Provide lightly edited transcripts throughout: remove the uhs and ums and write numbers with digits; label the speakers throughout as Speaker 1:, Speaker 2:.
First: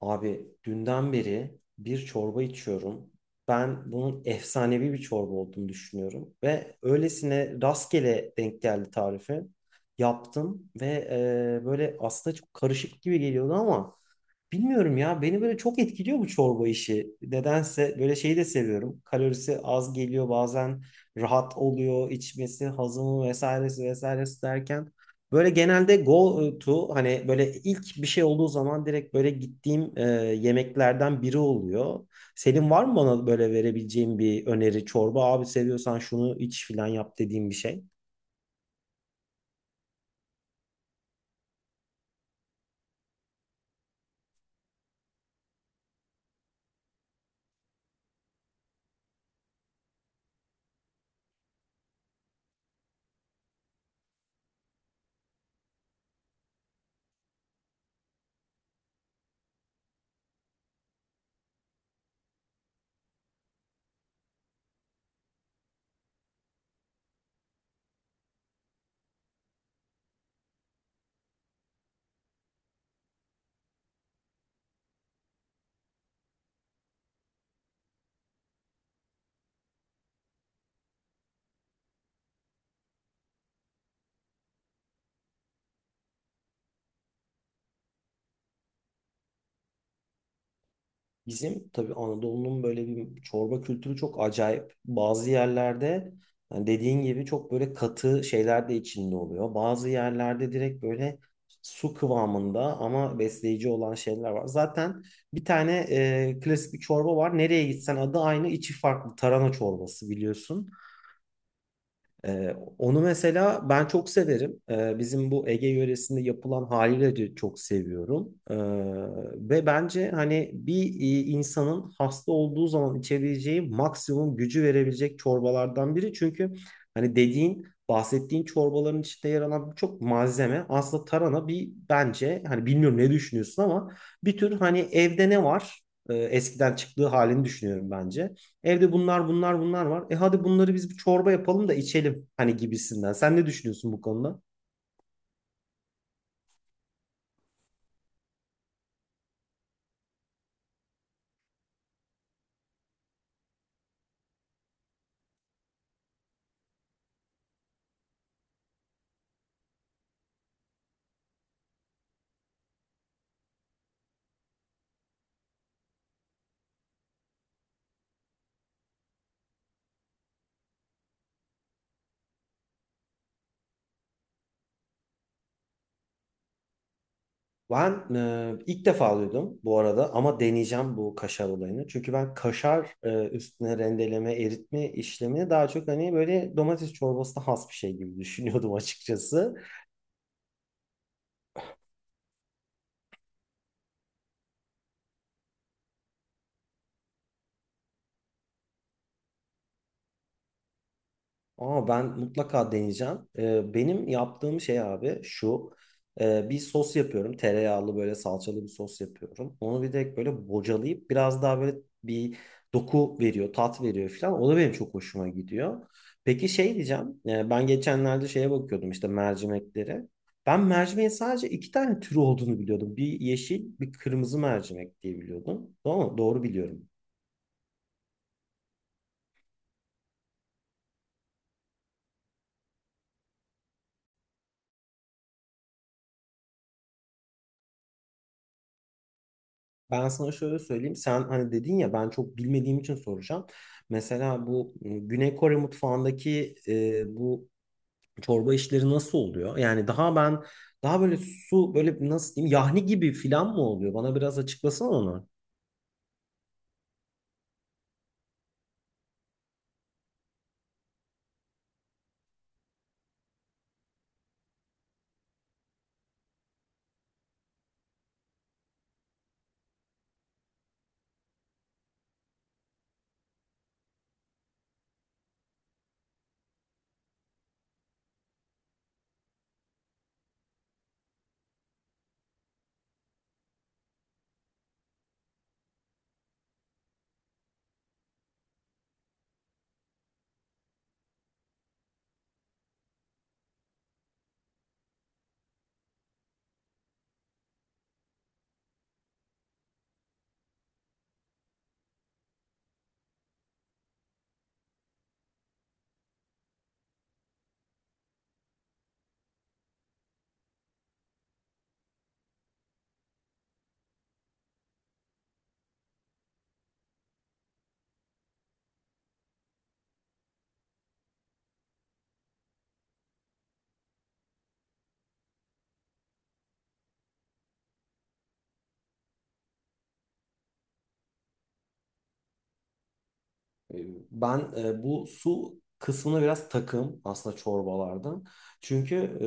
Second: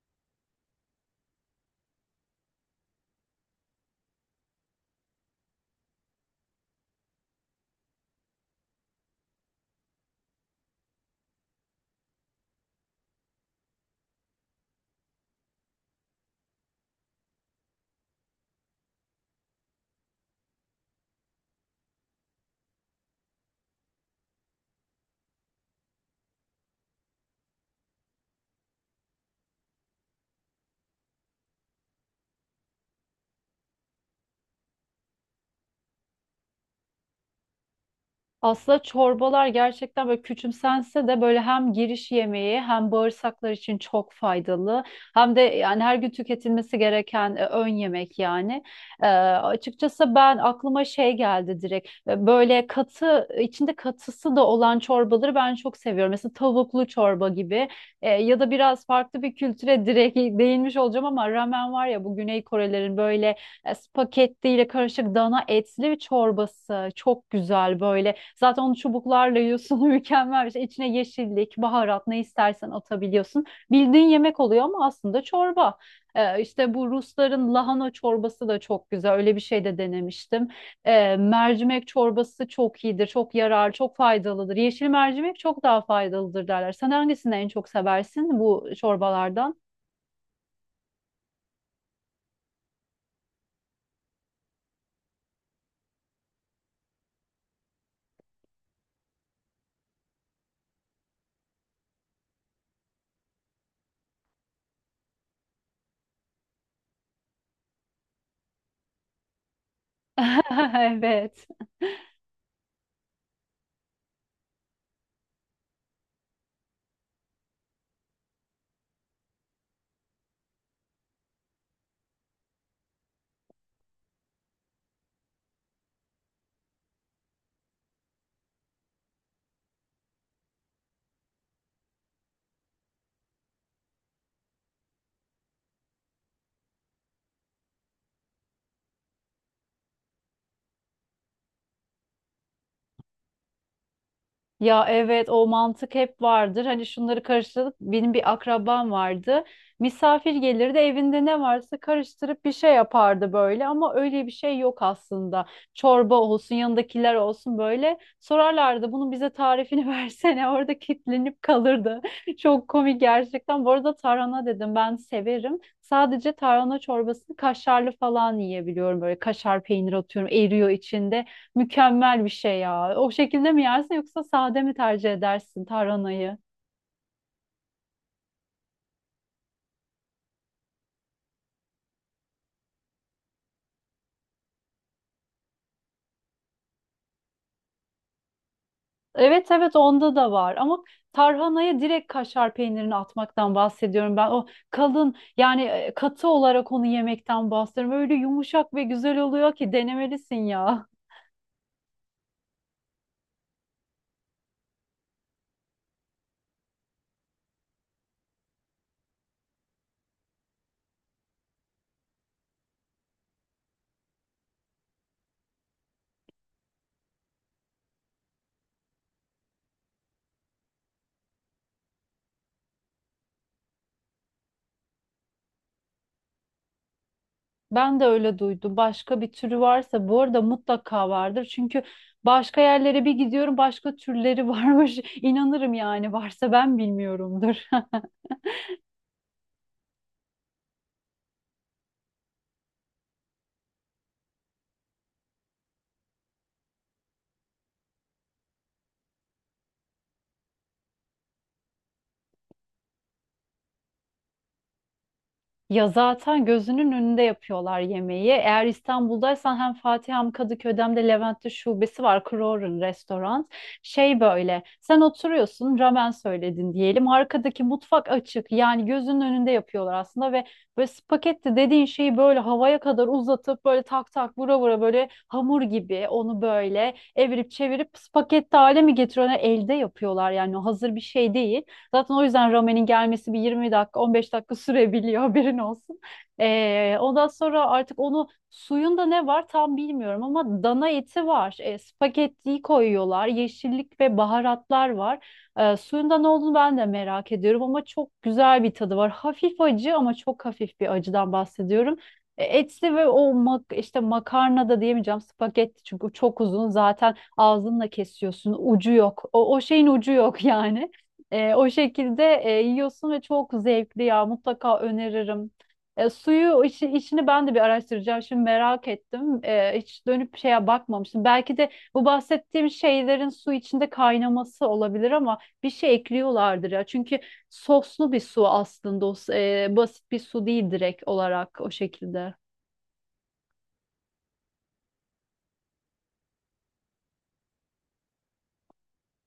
Speaker 1: Abi dünden beri bir çorba içiyorum. Ben bunun efsanevi bir çorba olduğunu düşünüyorum. Ve öylesine rastgele denk geldi tarifi. Yaptım ve böyle aslında çok karışık gibi geliyordu ama bilmiyorum ya, beni böyle çok etkiliyor bu çorba işi. Nedense böyle şeyi de seviyorum. Kalorisi az geliyor bazen, rahat oluyor içmesi, hazımı vesairesi vesairesi derken. Böyle genelde go to, hani böyle ilk bir şey olduğu zaman direkt böyle gittiğim yemeklerden biri oluyor. Senin var mı bana böyle verebileceğin bir öneri çorba? Abi seviyorsan şunu iç filan yap dediğim bir şey.
Speaker 2: Aslında çorbalar gerçekten böyle küçümsense de böyle hem giriş yemeği hem bağırsaklar için çok faydalı. Hem de yani her gün tüketilmesi gereken ön yemek yani. Açıkçası ben aklıma şey geldi direkt. Böyle katı içinde katısı da olan çorbaları ben çok seviyorum. Mesela tavuklu çorba gibi. Ya da biraz farklı bir kültüre direkt değinmiş olacağım ama ramen var ya, bu Güney Korelerin böyle spagettiyle karışık dana etli çorbası çok güzel böyle. Zaten onu çubuklarla yiyorsun mükemmel bir şey. İçine yeşillik, baharat ne istersen atabiliyorsun. Bildiğin yemek oluyor ama aslında çorba. E, işte bu Rusların lahana çorbası da çok güzel. Öyle bir şey de denemiştim. Mercimek çorbası çok iyidir, çok yarar, çok faydalıdır. Yeşil mercimek çok daha faydalıdır derler. Sen hangisini en çok seversin bu çorbalardan?
Speaker 1: Bizim tabii Anadolu'nun böyle bir çorba kültürü çok acayip. Bazı yerlerde yani dediğin gibi çok böyle katı şeyler de içinde oluyor. Bazı yerlerde direkt böyle su kıvamında ama besleyici olan şeyler var. Zaten bir tane klasik bir çorba var. Nereye gitsen adı aynı, içi farklı. Tarhana çorbası biliyorsun.
Speaker 2: Evet.
Speaker 1: Onu mesela ben çok severim. Bizim bu Ege yöresinde yapılan haliyle de çok seviyorum. Ve bence hani bir insanın hasta olduğu zaman içebileceği maksimum gücü verebilecek çorbalardan biri. Çünkü hani dediğin bahsettiğin çorbaların içinde yer alan birçok malzeme aslında tarhana bir, bence hani bilmiyorum ne düşünüyorsun ama bir tür hani evde ne var? Eskiden çıktığı halini düşünüyorum bence. Evde bunlar bunlar bunlar var. E hadi bunları biz bir çorba yapalım da içelim hani gibisinden. Sen ne düşünüyorsun bu konuda?
Speaker 2: Ya evet, o mantık hep vardır. Hani şunları karıştırıp, benim bir akrabam vardı. Misafir gelirdi, evinde ne varsa karıştırıp bir şey yapardı böyle, ama öyle bir şey yok aslında. Çorba olsun, yanındakiler olsun böyle sorarlardı bunun bize tarifini versene, orada kilitlenip kalırdı. Çok komik gerçekten. Bu arada tarhana dedim, ben severim. Sadece tarhana çorbasını kaşarlı falan yiyebiliyorum, böyle kaşar peynir atıyorum, eriyor içinde. Mükemmel bir şey ya. O şekilde mi yersin, yoksa sade mi tercih edersin tarhanayı?
Speaker 1: Ben ilk defa duydum bu arada ama deneyeceğim bu kaşar olayını. Çünkü ben kaşar üstüne rendeleme, eritme işlemini daha çok hani böyle domates çorbasına has bir şey gibi düşünüyordum
Speaker 2: Evet,
Speaker 1: açıkçası.
Speaker 2: evet, onda da var ama tarhanaya direkt kaşar peynirini atmaktan bahsediyorum ben. O kalın yani, katı olarak onu yemekten bahsediyorum. Öyle yumuşak ve güzel oluyor ki, denemelisin ya.
Speaker 1: Ama ben mutlaka deneyeceğim. Benim yaptığım şey abi şu. Bir sos yapıyorum. Tereyağlı böyle salçalı bir sos yapıyorum. Onu bir de böyle bocalayıp biraz daha böyle bir doku veriyor, tat veriyor falan. O da benim çok hoşuma gidiyor. Peki şey diyeceğim. Ben geçenlerde şeye bakıyordum işte mercimeklere. Ben mercimeğin sadece iki tane türü olduğunu biliyordum. Bir yeşil, bir kırmızı mercimek diye biliyordum. Doğru mu? Doğru biliyorum.
Speaker 2: Ben de öyle duydum. Başka bir türü varsa bu arada mutlaka vardır. Çünkü başka yerlere bir gidiyorum, başka türleri varmış. İnanırım yani, varsa ben bilmiyorumdur.
Speaker 1: Ben sana şöyle söyleyeyim. Sen hani dedin ya, ben çok bilmediğim için soracağım. Mesela bu Güney Kore mutfağındaki bu çorba işleri nasıl oluyor? Yani daha ben daha böyle su böyle nasıl diyeyim, yahni gibi filan mı oluyor? Bana biraz açıklasana onu.
Speaker 2: Ya zaten gözünün önünde yapıyorlar yemeği. Eğer İstanbul'daysan hem Fatih hem Kadıköy'de hem de Levent'te şubesi var. Kroger'ın restoran. Şey, böyle sen oturuyorsun, ramen söyledin diyelim. Arkadaki mutfak açık, yani gözünün önünde yapıyorlar aslında. Ve böyle spagetti dediğin şeyi böyle havaya kadar uzatıp, böyle tak tak vura vura, böyle hamur gibi onu böyle evirip çevirip spagetti hale mi getiriyorlar? Elde yapıyorlar yani, o hazır bir şey değil. Zaten o yüzden ramenin gelmesi bir 20 dakika, 15 dakika sürebiliyor haberin olsun. Ondan sonra artık onu, suyunda ne var tam bilmiyorum, ama dana eti var. Spagettiyi koyuyorlar. Yeşillik ve baharatlar var. Suyunda ne olduğunu ben de merak ediyorum, ama çok güzel bir tadı var. Hafif acı, ama çok hafif bir acıdan bahsediyorum. Etli ve o işte makarna da diyemeyeceğim, spagetti çünkü çok uzun, zaten ağzınla kesiyorsun, ucu yok, o şeyin ucu yok yani o şekilde yiyorsun ve çok zevkli ya, mutlaka öneririm. Suyu işini ben de bir araştıracağım. Şimdi merak ettim. Hiç dönüp şeye bakmamıştım. Belki de bu bahsettiğim şeylerin su içinde kaynaması olabilir, ama bir şey ekliyorlardır ya. Çünkü soslu bir su aslında. O basit bir su değil direkt olarak, o şekilde.
Speaker 1: E, Ben bu su kısmına biraz takım aslında çorbalarda. Çünkü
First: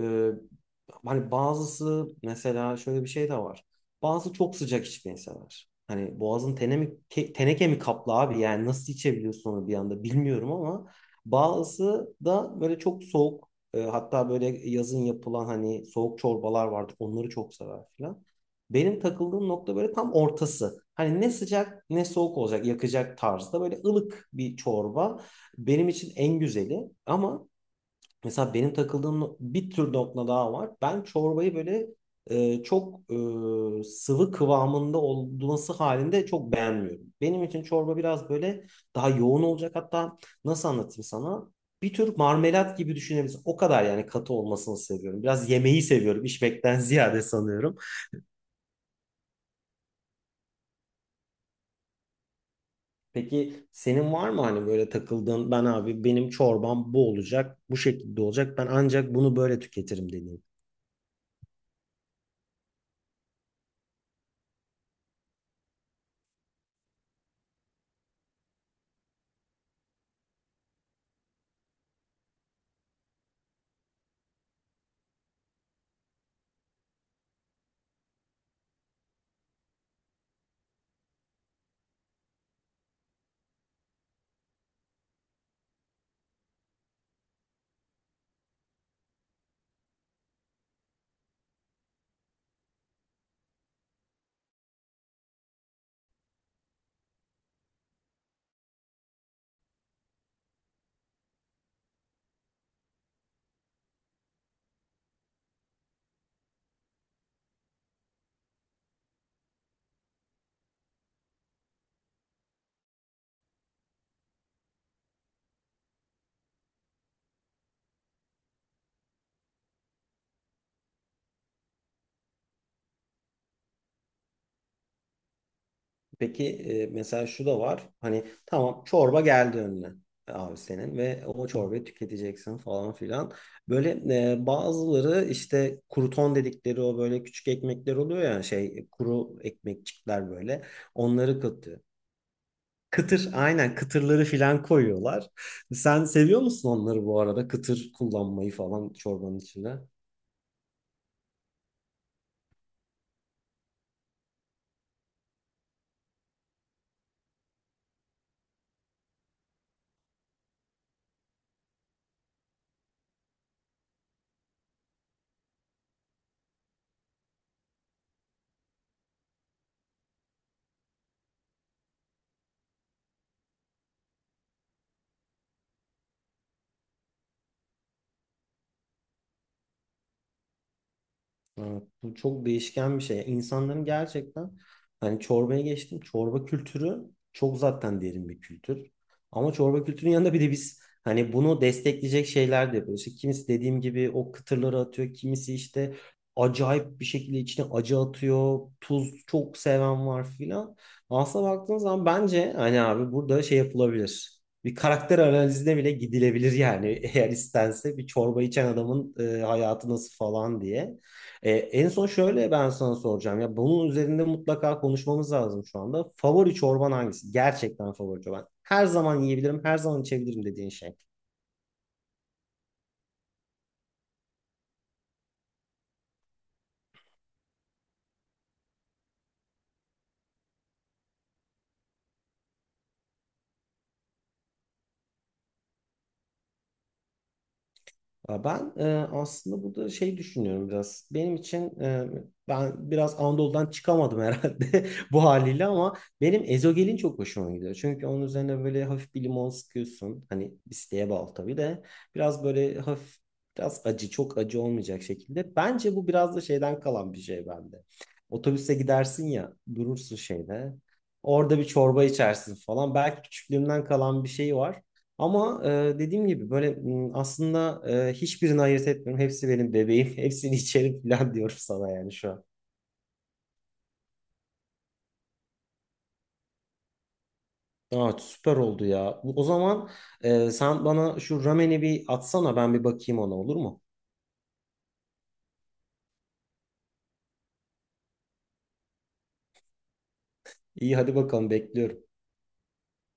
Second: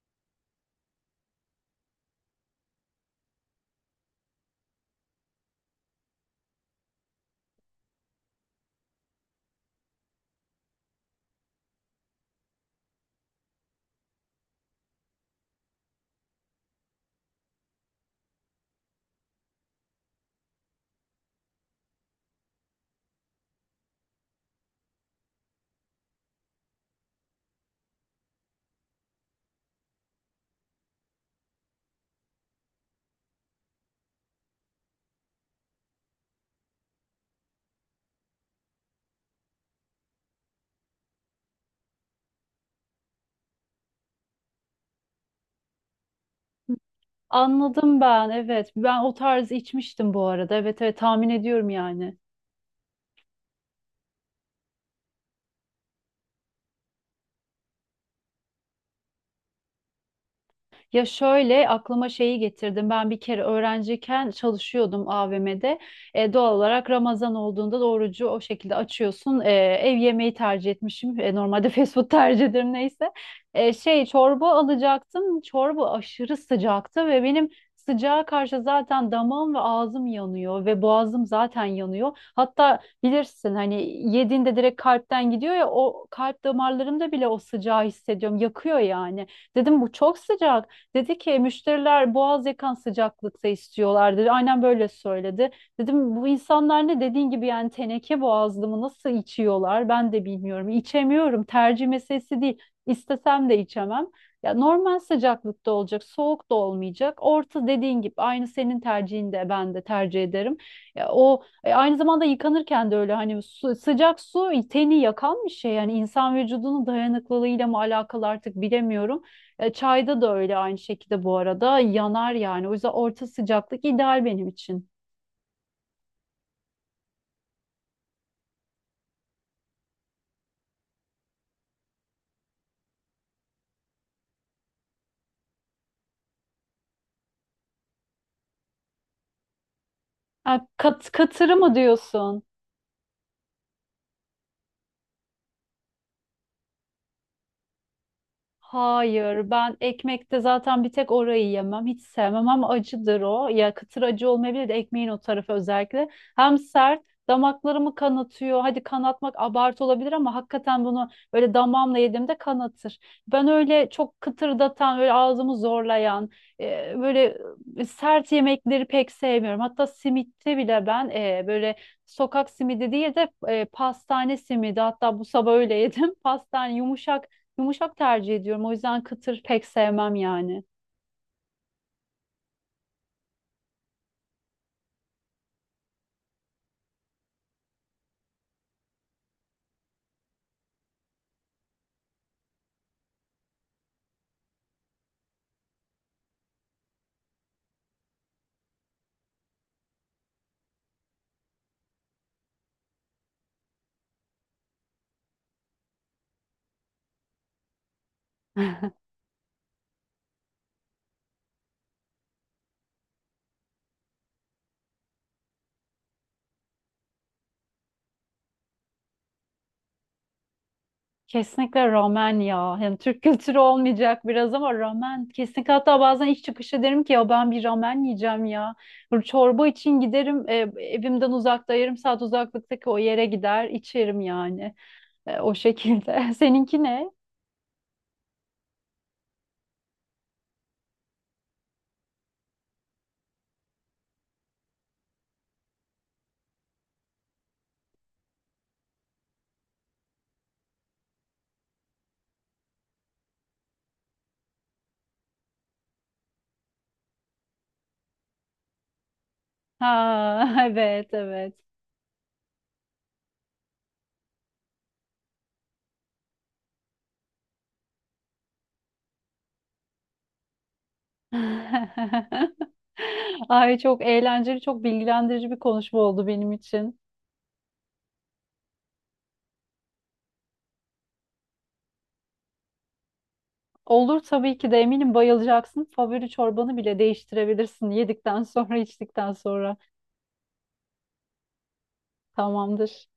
Speaker 1: hani bazısı mesela şöyle bir şey de var. Bazısı çok sıcak içmeyi sever. Hani boğazın tene mi, teneke mi kaplı abi, yani nasıl içebiliyorsun onu bir anda bilmiyorum ama bazısı da böyle çok soğuk, hatta böyle yazın yapılan hani soğuk çorbalar vardır, onları çok sever falan. Benim takıldığım nokta böyle tam ortası. Hani ne sıcak ne soğuk olacak, yakacak tarzda, böyle ılık bir çorba benim için en güzeli. Ama mesela benim takıldığım bir tür nokta daha var. Ben çorbayı böyle e, çok sıvı kıvamında olması halinde çok beğenmiyorum. Benim için çorba biraz böyle daha yoğun olacak. Hatta nasıl anlatayım sana? Bir tür marmelat gibi düşünebilirsin. O kadar yani katı olmasını seviyorum. Biraz yemeği seviyorum, içmekten ziyade sanıyorum.
Speaker 2: Anladım ben, evet. Ben o tarz içmiştim bu arada. Evet, evet, tahmin ediyorum yani.
Speaker 1: Peki senin var mı hani böyle takıldığın, ben abi benim çorbam bu olacak, bu şekilde olacak, ben ancak bunu böyle tüketirim dediğin.
Speaker 2: Ya şöyle aklıma şeyi getirdim. Ben bir kere öğrenciyken çalışıyordum AVM'de. Doğal olarak Ramazan olduğunda da orucu o şekilde açıyorsun. Ev yemeği tercih etmişim. Normalde fast food tercih ederim, neyse. Şey çorba alacaktım. Çorba aşırı sıcaktı ve benim, sıcağa karşı zaten damağım ve ağzım yanıyor ve boğazım zaten yanıyor. Hatta bilirsin hani, yediğinde direkt kalpten gidiyor ya, o kalp damarlarımda bile o sıcağı hissediyorum. Yakıyor yani. Dedim bu çok sıcak. Dedi ki müşteriler boğaz yakan sıcaklıkta istiyorlar, dedi. Aynen böyle söyledi. Dedim bu insanlar ne dediğin gibi yani, teneke boğazlı mı, nasıl içiyorlar ben de bilmiyorum. İçemiyorum, tercih meselesi değil. İstesem de içemem. Ya normal sıcaklıkta olacak, soğuk da olmayacak. Orta, dediğin gibi, aynı senin tercihin de, ben de tercih ederim. Ya o aynı zamanda yıkanırken de öyle, hani sıcak su teni yakan bir şey, yani insan vücudunun dayanıklılığıyla mı alakalı artık bilemiyorum. Çayda da öyle aynı şekilde bu arada yanar yani. O yüzden orta sıcaklık ideal benim için.
Speaker 1: Peki mesela şu da var. Hani tamam, çorba geldi önüne, abi senin ve o çorbayı tüketeceksin falan filan. Böyle bazıları işte kruton dedikleri o böyle küçük ekmekler oluyor ya, şey, kuru ekmekçikler böyle.
Speaker 2: Ha,
Speaker 1: Onları
Speaker 2: katırı mı
Speaker 1: katıyor.
Speaker 2: diyorsun?
Speaker 1: Kıtır, aynen, kıtırları filan koyuyorlar. Sen seviyor musun onları bu arada, kıtır kullanmayı falan çorbanın
Speaker 2: Hayır,
Speaker 1: içine?
Speaker 2: ben ekmekte zaten bir tek orayı yemem. Hiç sevmem, ama acıdır o. Ya kıtır acı olmayabilir de, ekmeğin o tarafı özellikle. Hem sert, damaklarımı kanatıyor. Hadi kanatmak abartı olabilir, ama hakikaten bunu böyle damağımla yediğimde kanatır. Ben öyle çok kıtırdatan, böyle ağzımı zorlayan, e, böyle sert yemekleri pek sevmiyorum. Hatta simitte bile ben böyle sokak simidi değil de pastane simidi. Hatta bu sabah öyle yedim. Pastane yumuşak, yumuşak tercih ediyorum. O yüzden kıtır pek sevmem yani.
Speaker 1: Evet, bu çok değişken bir şey. İnsanların gerçekten hani, çorbaya geçtim, çorba kültürü çok zaten derin bir kültür. Ama çorba kültürünün yanında bir de biz hani bunu destekleyecek şeyler de yapıyoruz. İşte kimisi dediğim gibi o kıtırları atıyor. Kimisi işte acayip bir şekilde içine acı atıyor. Tuz çok seven var filan. Aslına baktığın zaman bence hani abi burada şey yapılabilir. Bir karakter analizine bile gidilebilir yani eğer istense, bir çorba içen adamın hayatı nasıl falan diye. En son şöyle ben sana soracağım. Ya bunun üzerinde mutlaka konuşmamız lazım şu anda. Favori çorban hangisi? Gerçekten favori çorban. Her zaman yiyebilirim, her zaman içebilirim dediğin şey.
Speaker 2: Kesinlikle ramen ya. Yani Türk kültürü olmayacak biraz, ama ramen. Kesinlikle, hatta bazen iş çıkışı derim ki ya, ben bir ramen yiyeceğim ya. Böyle çorba için giderim, evimden uzakta 30 dakika uzaklıktaki o yere gider içerim yani. O şekilde. Seninki ne?
Speaker 1: Ya ben aslında burada şey düşünüyorum biraz. Benim için ben biraz Anadolu'dan çıkamadım herhalde bu haliyle, ama benim ezogelin çok hoşuma gidiyor. Çünkü onun üzerine böyle hafif bir limon sıkıyorsun. Hani isteğe bağlı tabii de, biraz böyle hafif, biraz acı, çok acı olmayacak şekilde. Bence bu biraz da şeyden kalan bir şey bende. Otobüse gidersin ya,
Speaker 2: Ha
Speaker 1: durursun şeyde.
Speaker 2: evet, evet.
Speaker 1: Orada bir çorba içersin falan. Belki küçüklüğümden kalan bir şey var. Ama dediğim gibi böyle aslında hiçbirini ayırt etmiyorum. Hepsi benim bebeğim. Hepsini içerim falan diyorum sana yani şu an.
Speaker 2: Ay, çok eğlenceli, çok bilgilendirici bir konuşma oldu benim için.
Speaker 1: Evet, süper oldu ya. Bu- o zaman sen bana şu rameni bir atsana, ben bir bakayım ona, olur mu?
Speaker 2: Olur tabii ki de, eminim bayılacaksın. Favori çorbanı bile değiştirebilirsin yedikten sonra, içtikten sonra.
Speaker 1: İyi, hadi bakalım, bekliyorum.
Speaker 2: Tamamdır.